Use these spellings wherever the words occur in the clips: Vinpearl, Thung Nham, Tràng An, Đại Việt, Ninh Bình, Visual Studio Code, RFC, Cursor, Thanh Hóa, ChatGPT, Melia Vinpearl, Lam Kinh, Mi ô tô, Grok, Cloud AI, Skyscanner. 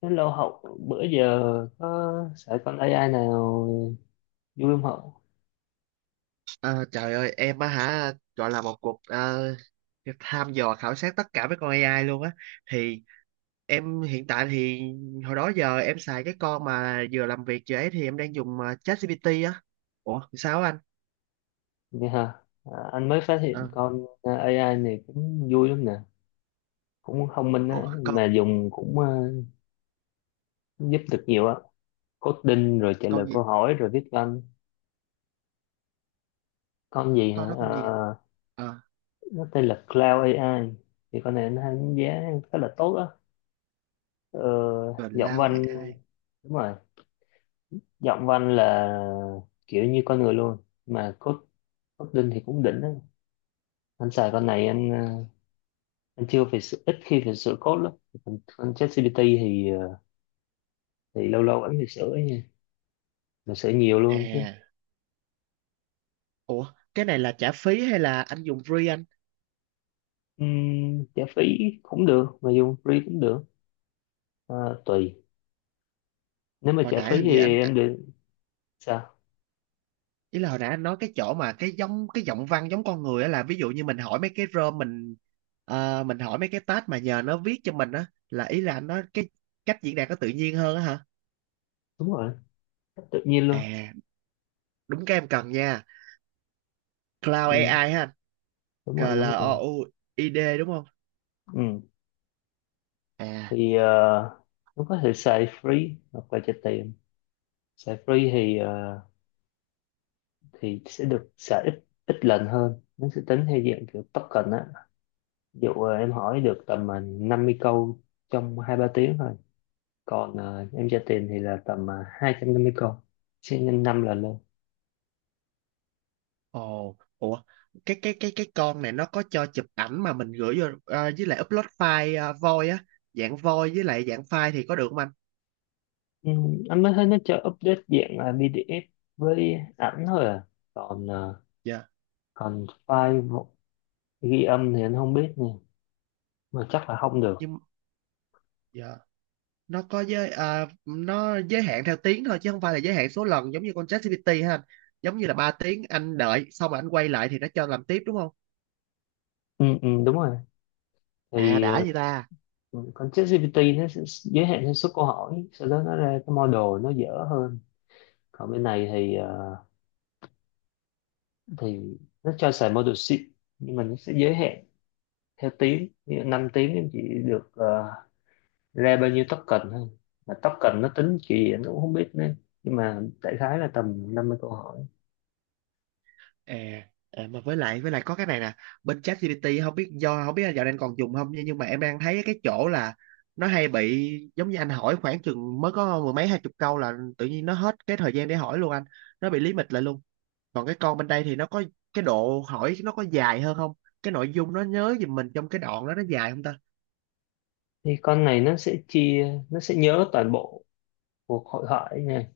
Lâu Hậu, bữa giờ có sợ con AI nào vui không Hậu? Ờ, Trời ơi, em á hả, gọi là một cuộc tham dò khảo sát tất cả mấy con AI luôn á. Thì em hiện tại thì hồi đó giờ em xài cái con mà vừa làm việc vừa ấy, thì em đang dùng ChatGPT á. Ủa sao á anh? Vậy hả? À, anh mới phát hiện Ờ, con AI này cũng vui lắm nè, cũng thông minh á, ủa con mà dùng cũng giúp được nhiều á. Coding rồi trả lời con câu gì? hỏi rồi viết văn. Con gì hả? Con đó con gì? Ờ, ờ nó tên là Cloud AI. Thì con này nó đánh giá khá là tốt á. Ờ, giọng Lao văn, AI đúng rồi, giọng văn là kiểu như con người luôn. Mà Coding thì cũng đỉnh á. Anh xài con này anh chưa phải sửa, ít khi phải sửa code lắm. Còn con ChatGPT thì lâu lâu vẫn phải sửa ấy nha, mà sửa nhiều luôn chứ. à? Ủa cái này là trả phí hay là anh dùng free anh? Trả phí cũng được mà dùng free cũng được, à, tùy. Nếu mà Hồi trả nãy phí hình như thì anh, em được. Sao? ý là hồi nãy anh nói cái chỗ mà cái giống cái giọng văn giống con người á, là ví dụ như mình hỏi mấy cái rơm mình, mình hỏi mấy cái tag mà nhờ nó viết cho mình á, là ý là anh nói cái cách diễn đạt nó tự nhiên hơn á hả? Đúng rồi, cách tự nhiên luôn. À, đúng cái em cần nha. Cloud Ừ, AI ha? đúng C rồi L đúng O rồi U I D đúng không? Ừ. À. Thì nó có thể xài free hoặc là trả tiền. Xài free thì sẽ được xài ít ít lần hơn, nó sẽ tính theo dạng kiểu token á. Ví dụ em hỏi được tầm 50 câu trong 2 3 tiếng thôi. Còn em tra tiền thì là tầm 250 câu, sẽ nhân 5 lần lên. Ồ, ủa, cái con này nó có cho chụp ảnh mà mình gửi vô, với lại upload file voi á, dạng voi với lại dạng file thì có được không anh? Ừ, anh mới thấy nó cho update dạng là PDF với ảnh thôi à. Còn Dạ. còn ghi âm thì anh không biết nha, mà chắc là không được. Nhưng, dạ, nó nó giới hạn theo tiếng thôi chứ không phải là giới hạn số lần giống như con ChatGPT ha anh? Giống như là 3 tiếng anh đợi xong rồi anh quay lại thì nó cho làm tiếp đúng không? Ừ, ừ, đúng rồi. À thì đã gì ta. ờ, con ChatGPT nó sẽ giới hạn theo số câu hỏi, sau đó nó ra cái model nó dở hơn. Còn bên này thì thì nó cho xài model sheet, nhưng mà nó sẽ giới hạn theo tiếng. Ví dụ 5 tiếng em chỉ được ra bao nhiêu token thôi. Mà token nó tính kiểu gì em cũng không biết nữa, nhưng mà đại khái là tầm 50 câu hỏi. À, à, mà với lại có cái này nè. Bên ChatGPT không biết là dạo này anh còn dùng không, nhưng mà em đang thấy cái chỗ là nó hay bị giống như anh hỏi khoảng chừng mới có mười mấy hai chục câu là tự nhiên nó hết cái thời gian để hỏi luôn anh, nó bị lý mịch lại luôn. Còn cái con bên đây thì nó có cái độ hỏi nó có dài hơn không? Cái nội dung nó nhớ giùm mình trong cái đoạn đó nó dài không ta? Thì con này nó sẽ chia, nó sẽ nhớ toàn bộ cuộc hội thoại nha.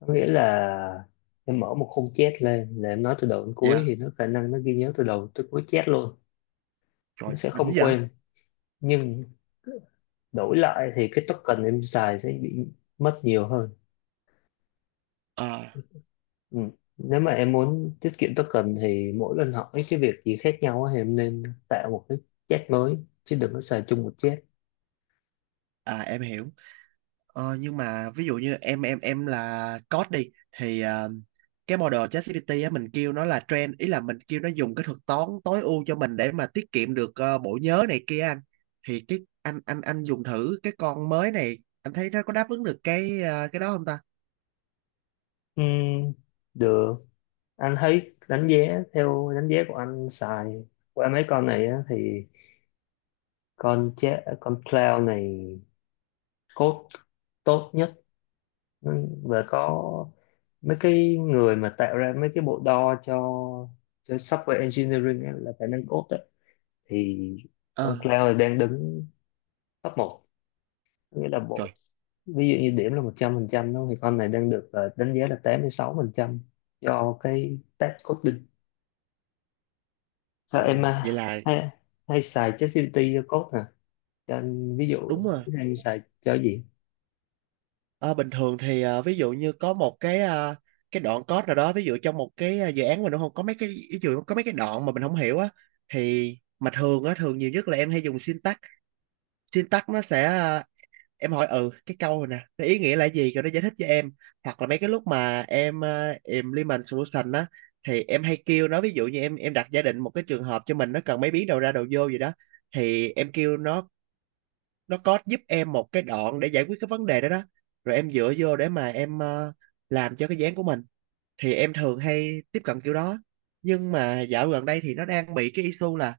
Có nghĩa là em mở một khung chat lên là em nói từ đầu đến cuối thì Dạ, nó khả năng nó ghi nhớ từ đầu tới cuối chat luôn. trời Nó sẽ đỉnh không vậy. quên, nhưng đổi lại thì cái token em xài sẽ bị mất nhiều hơn. Ờ. Ừ. Nếu mà em muốn tiết kiệm token thì mỗi lần hỏi cái việc gì khác nhau á thì em nên tạo một cái chat mới, chứ đừng có xài chung một chat. À em hiểu. Ờ, nhưng mà ví dụ như em là code đi thì, cái model ChatGPT á mình kêu nó là trend, ý là mình kêu nó dùng cái thuật toán tối ưu cho mình để mà tiết kiệm được bộ nhớ này kia anh. Thì cái anh dùng thử cái con mới này anh thấy nó có đáp ứng được cái đó không ta? Ừm, Được. Anh thấy đánh giá, theo đánh giá của anh xài qua mấy con này á, thì con cloud này code tốt nhất. Ừ, và có mấy cái người mà tạo ra mấy cái bộ đo cho software engineering á, là khả năng code á, thì con Ờ, cloud đang đứng top một. Nghĩa là bộ, trời, ví dụ như điểm là 100% đúng không? Thì con này đang được đánh giá là 86% do cái test coding. Sao em, ồ à, vậy là hay, hay xài ChatGPT cho code hả? Cho anh ví dụ đúng rồi. thử hay xài cho gì. Ờ, bình thường thì, ví dụ như có một cái đoạn code nào đó, ví dụ trong một dự án mình nó không có mấy cái ví dụ, có mấy cái đoạn mà mình không hiểu á. Thì mà thường á, thường nhiều nhất là em hay dùng syntax syntax nó sẽ, em hỏi ừ cái câu này nè nó ý nghĩa là gì rồi nó giải thích cho em. Hoặc là mấy cái lúc mà em implement solution á, thì em hay kêu nó, ví dụ như em đặt giả định một cái trường hợp cho mình, nó cần mấy biến đầu ra đầu vô gì đó, thì em kêu nó có giúp em một cái đoạn để giải quyết cái vấn đề đó đó. Rồi em dựa vô để mà em, làm cho cái dự án của mình. Thì em thường hay tiếp cận kiểu đó. Nhưng mà dạo gần đây thì nó đang bị cái issue là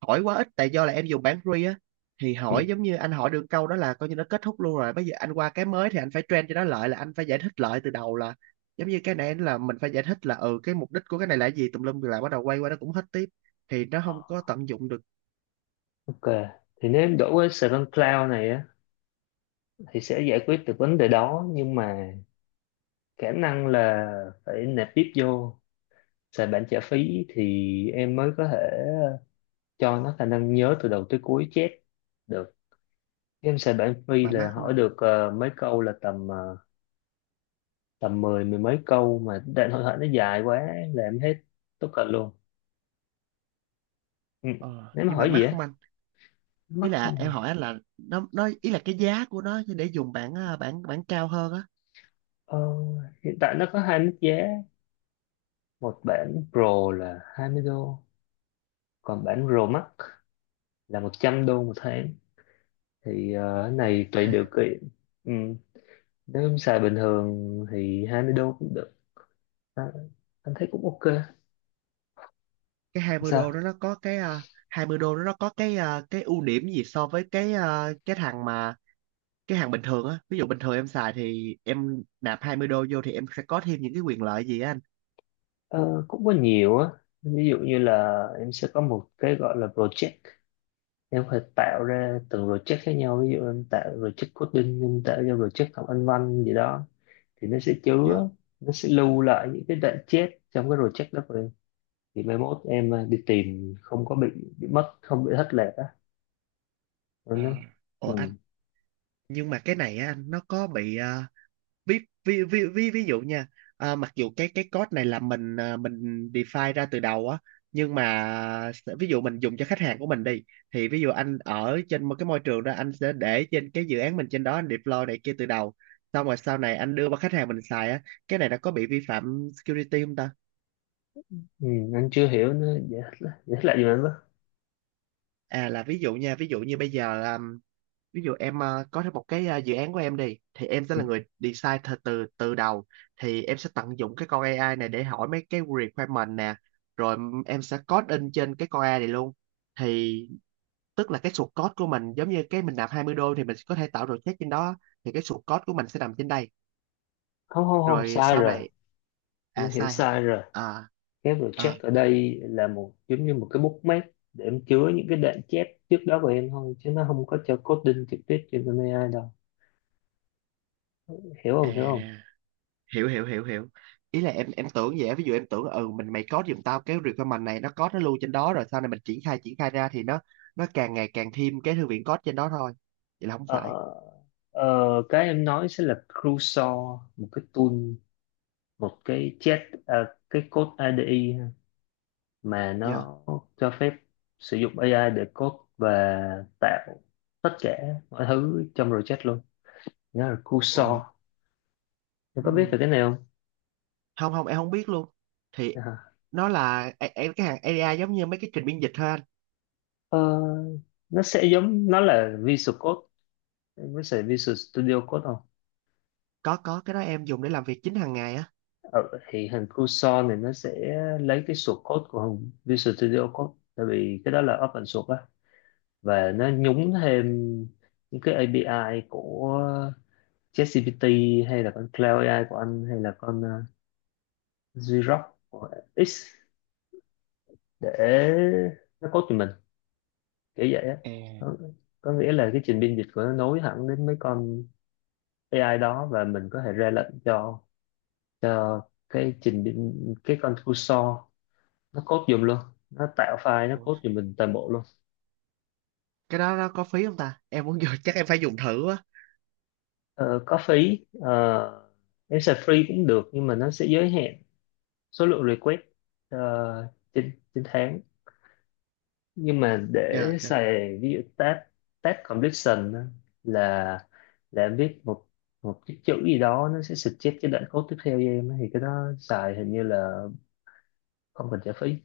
hỏi quá ít, tại do là em dùng bản free á. Thì Ừ. hỏi giống như anh hỏi được câu đó là coi như nó kết thúc luôn, rồi bây giờ anh qua cái mới thì anh phải train cho nó lại, là anh phải giải thích lại từ đầu, là giống như cái này là mình phải giải thích là ừ cái mục đích của cái này là cái gì tùm lum, rồi lại bắt đầu quay qua nó cũng hết tiếp, thì nó Ờ, không có tận dụng được. ok, thì nếu em đổi cái Cloud này á thì sẽ giải quyết được vấn đề đó, nhưng mà khả năng là phải nạp tiếp vô, xài bản trả phí thì em mới có thể cho nó khả năng nhớ từ đầu tới cuối chép được. Game xài bản Mà free mắc là không hỏi anh? được mấy câu là tầm tầm mười mười mấy câu, mà đại hội thoại nó dài quá là em hết tất cả luôn. Ừ. Ờ Nếu mà nhưng mà hỏi mắc gì á, không anh? Ý mắc là không à? em hỏi anh là nó ý là cái giá của nó để dùng bản ờ, bản bản cao hơn á. Ờ, hiện tại nó có hai mức giá. Một bản Pro là $20, còn bản Pro Max là $100 một tháng. Thì cái một này tùy điều ha- kiện. Ừ. Nếu em xài bình thường thì $20 cũng được, à, anh thấy cũng ok. cái 20 đô đó Sao? nó có 20 đô đó nó có cái ưu điểm gì so với cái thằng mà cái hàng bình thường á, ví dụ bình thường em xài thì em nạp 20 đô vô thì em sẽ có thêm những cái quyền lợi gì á anh? Ờ, cũng có nhiều á. Ví dụ như là em sẽ có một cái gọi là project. Em phải tạo ra từng project khác nhau, ví dụ em tạo project coding, em tạo ra project học anh văn gì đó, thì nó sẽ Dạ. chứa, nó sẽ lưu lại những cái đoạn chết trong cái project đó của em. Thì mai mốt em, à, đi tìm không có bị mất, không bị thất lạc á. Ờ. Anh nói. Ừ, Ủa anh, nhưng mà cái này á anh nó có bị, ví ví ví ví ví dụ nha, à, mặc dù cái code này là mình define ra từ đầu á, nhưng mà ví dụ mình dùng cho khách hàng của mình đi, thì ví dụ anh ở trên một cái môi trường đó anh sẽ để trên cái dự án mình trên đó anh deploy này kia từ đầu, xong rồi sau này anh đưa qua khách hàng mình xài á, cái này nó có bị vi phạm security không ta? ừ, anh chưa hiểu. Nó dễ thất lạc, gì mà anh nói. À là ví dụ nha, ví dụ như bây giờ à, ví dụ em có thêm một dự án của em đi thì em sẽ Ừ, là người design từ từ từ đầu, thì em sẽ tận dụng cái con AI này để hỏi mấy cái requirement nè, rồi em sẽ code in trên cái con AI này luôn. Thì tức là cái source code của mình, giống như cái mình nạp 20 đô thì mình có thể tạo project trên đó, thì cái source code của mình sẽ nằm trên đây, không không không rồi sai sau rồi. này, Anh à hiểu sai hả? sai rồi. À. Cái À, project ở đây là một, giống như một cái bookmark để em chứa những cái đoạn chép trước đó của em thôi, chứ nó không có cho coding trực tiếp trên con AI đâu. Hiểu à, không? Hiểu không? hiểu hiểu hiểu hiểu. Ý là em tưởng vậy á, ví dụ em tưởng là, ừ mình mày code giùm tao cái requirement này, nó code nó lưu trên đó rồi sau này mình triển khai ra thì nó càng ngày càng thêm cái thư viện code trên đó thôi. Vậy là không ờ, phải. Cái em nói sẽ là Cursor, một cái tool, một cái chat, à, cái code IDE ha, mà Giờ, nó cho phép sử dụng AI để code và tạo tất cả mọi thứ trong project luôn. Nó là ồ, Cursor. Em có biết về ừ. cái này không? Không, không, em không biết luôn. Thì À, nó là cái hàng AI giống như mấy cái trình biên dịch thôi anh. ờ, nó sẽ giống, nó là Visual Code. Em có xài Visual Studio Code không? Có, cái đó em dùng để làm việc chính hàng ngày á. Ờ, thì hình Cursor này nó sẽ lấy cái source code của hình Visual Studio Code, tại vì cái đó là open source á, và nó nhúng thêm những cái API của ChatGPT hay là con Cloud AI của anh, hay là con Grok của X, để nó code cho mình kiểu vậy á. À, có, có nghĩa là cái trình biên dịch của nó nối hẳn đến mấy con AI đó, và mình có thể ra lệnh cho cho cái trình biên cái con cursor nó code giùm luôn, nó tạo file, nó ôi. code giùm mình toàn bộ luôn. Cái đó nó có phí không ta, em muốn vô chắc em phải dùng thử á. Ờ, có phí. Ờ, em xài free cũng được, nhưng mà nó sẽ giới hạn số lượng request ờ, trên trên tháng. Nhưng mà để Dạ, dạ. xài ví dụ task, task completion á, là em viết một một cái chữ gì đó, nó sẽ suggest cái đoạn code tiếp theo cho em á, thì cái đó xài hình như là không cần trả phí.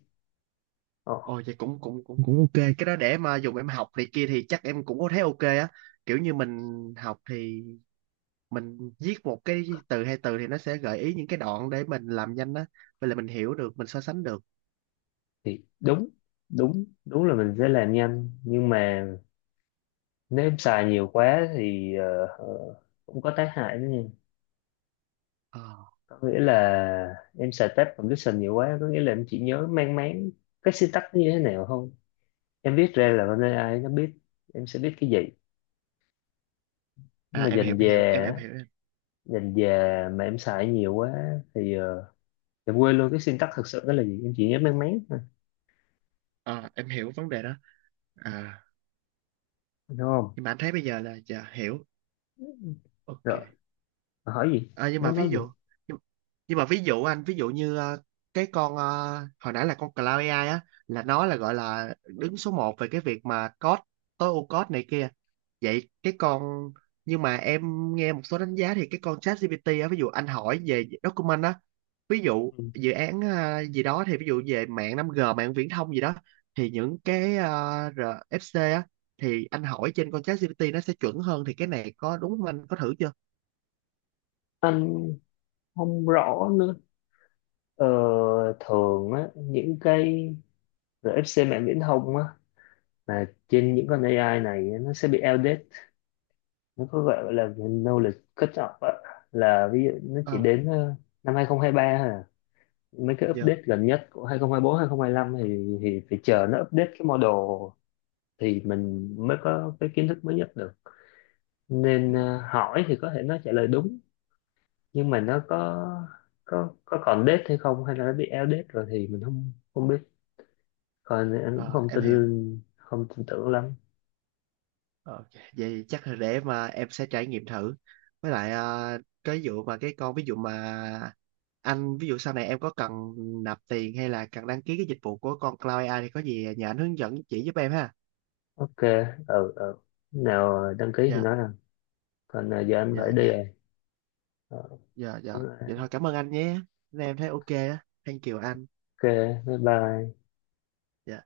Ờ, Ồ vậy cũng cũng cũng cũng ok, cái đó để mà dùng em học này kia thì chắc em cũng có thấy ok á. Kiểu như mình học thì mình viết một cái từ hay từ thì nó sẽ gợi ý những cái đoạn để mình làm nhanh á, vậy là mình hiểu được, mình so sánh được. thì đúng, đúng là mình sẽ làm nhanh, nhưng mà nếu em xài nhiều quá thì cũng có tác hại đó nha. Ờ. Có nghĩa là em xài tab condition nhiều quá có nghĩa là em chỉ nhớ mang máng cái syntax nó như thế nào không. Em viết ra là con AI nó biết em sẽ biết cái gì, nhưng À mà em hiểu dần em dà hiểu em á, hiểu em. dần dà mà em xài nhiều quá thì em quên luôn cái syntax thực sự đó là gì, em chỉ nhớ mang máng thôi. À, em hiểu vấn đề đó. À. Đúng không? Nhưng mà anh thấy bây giờ là dạ hiểu. Ok. Rồi, hỏi gì? Ờ, nhưng mà Mới ví nói dụ, gì? nhưng, nhưng mà ví dụ anh, ví dụ như, cái con, hồi nãy là con Cloud AI á, là nó là gọi là đứng số một về cái việc mà code tối ưu code này kia. Vậy cái con, nhưng mà em nghe một số đánh giá thì cái con ChatGPT á, ví dụ anh hỏi về document á, ví dụ Ừ. dự án gì đó, thì ví dụ về mạng 5G mạng viễn thông gì đó, thì những cái RFC á, thì anh hỏi trên con ChatGPT nó sẽ chuẩn hơn, thì cái này có đúng không, anh có thử chưa? Anh không rõ nữa. Ờ, thường á những cái rồi FC mạng viễn thông á, là trên những con AI này á, nó sẽ bị outdated. Nó có gọi là knowledge cut off á, là ví dụ nó Ờ, chỉ đến năm 2023 thôi à. Mấy cái dạ, update gần nhất của 2024 2025 thì phải chờ nó update cái model thì mình mới có cái kiến thức mới nhất được. Nên dạ. hỏi thì có thể nó trả lời đúng, nhưng mà nó có còn date hay không hay là nó bị outdated rồi thì mình không, không biết. Còn anh cũng Ờ, không em tin, hiểu. không tin tưởng lắm. Ờ, ok. Vậy chắc là để mà em sẽ trải nghiệm thử. Với lại, cái vụ mà cái con ví dụ mà anh, ví dụ sau này em có cần nạp tiền hay là cần đăng ký cái dịch vụ của con Cloud AI thì có gì nhờ anh hướng dẫn chỉ giúp em ha. Ok, ừ, ừ, nào đăng ký thì Dạ, nói rằng. Còn giờ anh dạ, phải đi dạ, rồi. Ờ, dạ, dạ. ok, Vậy thôi cảm ơn anh nhé. Nên em thấy ok á. Thank you anh. bye bye. Dạ.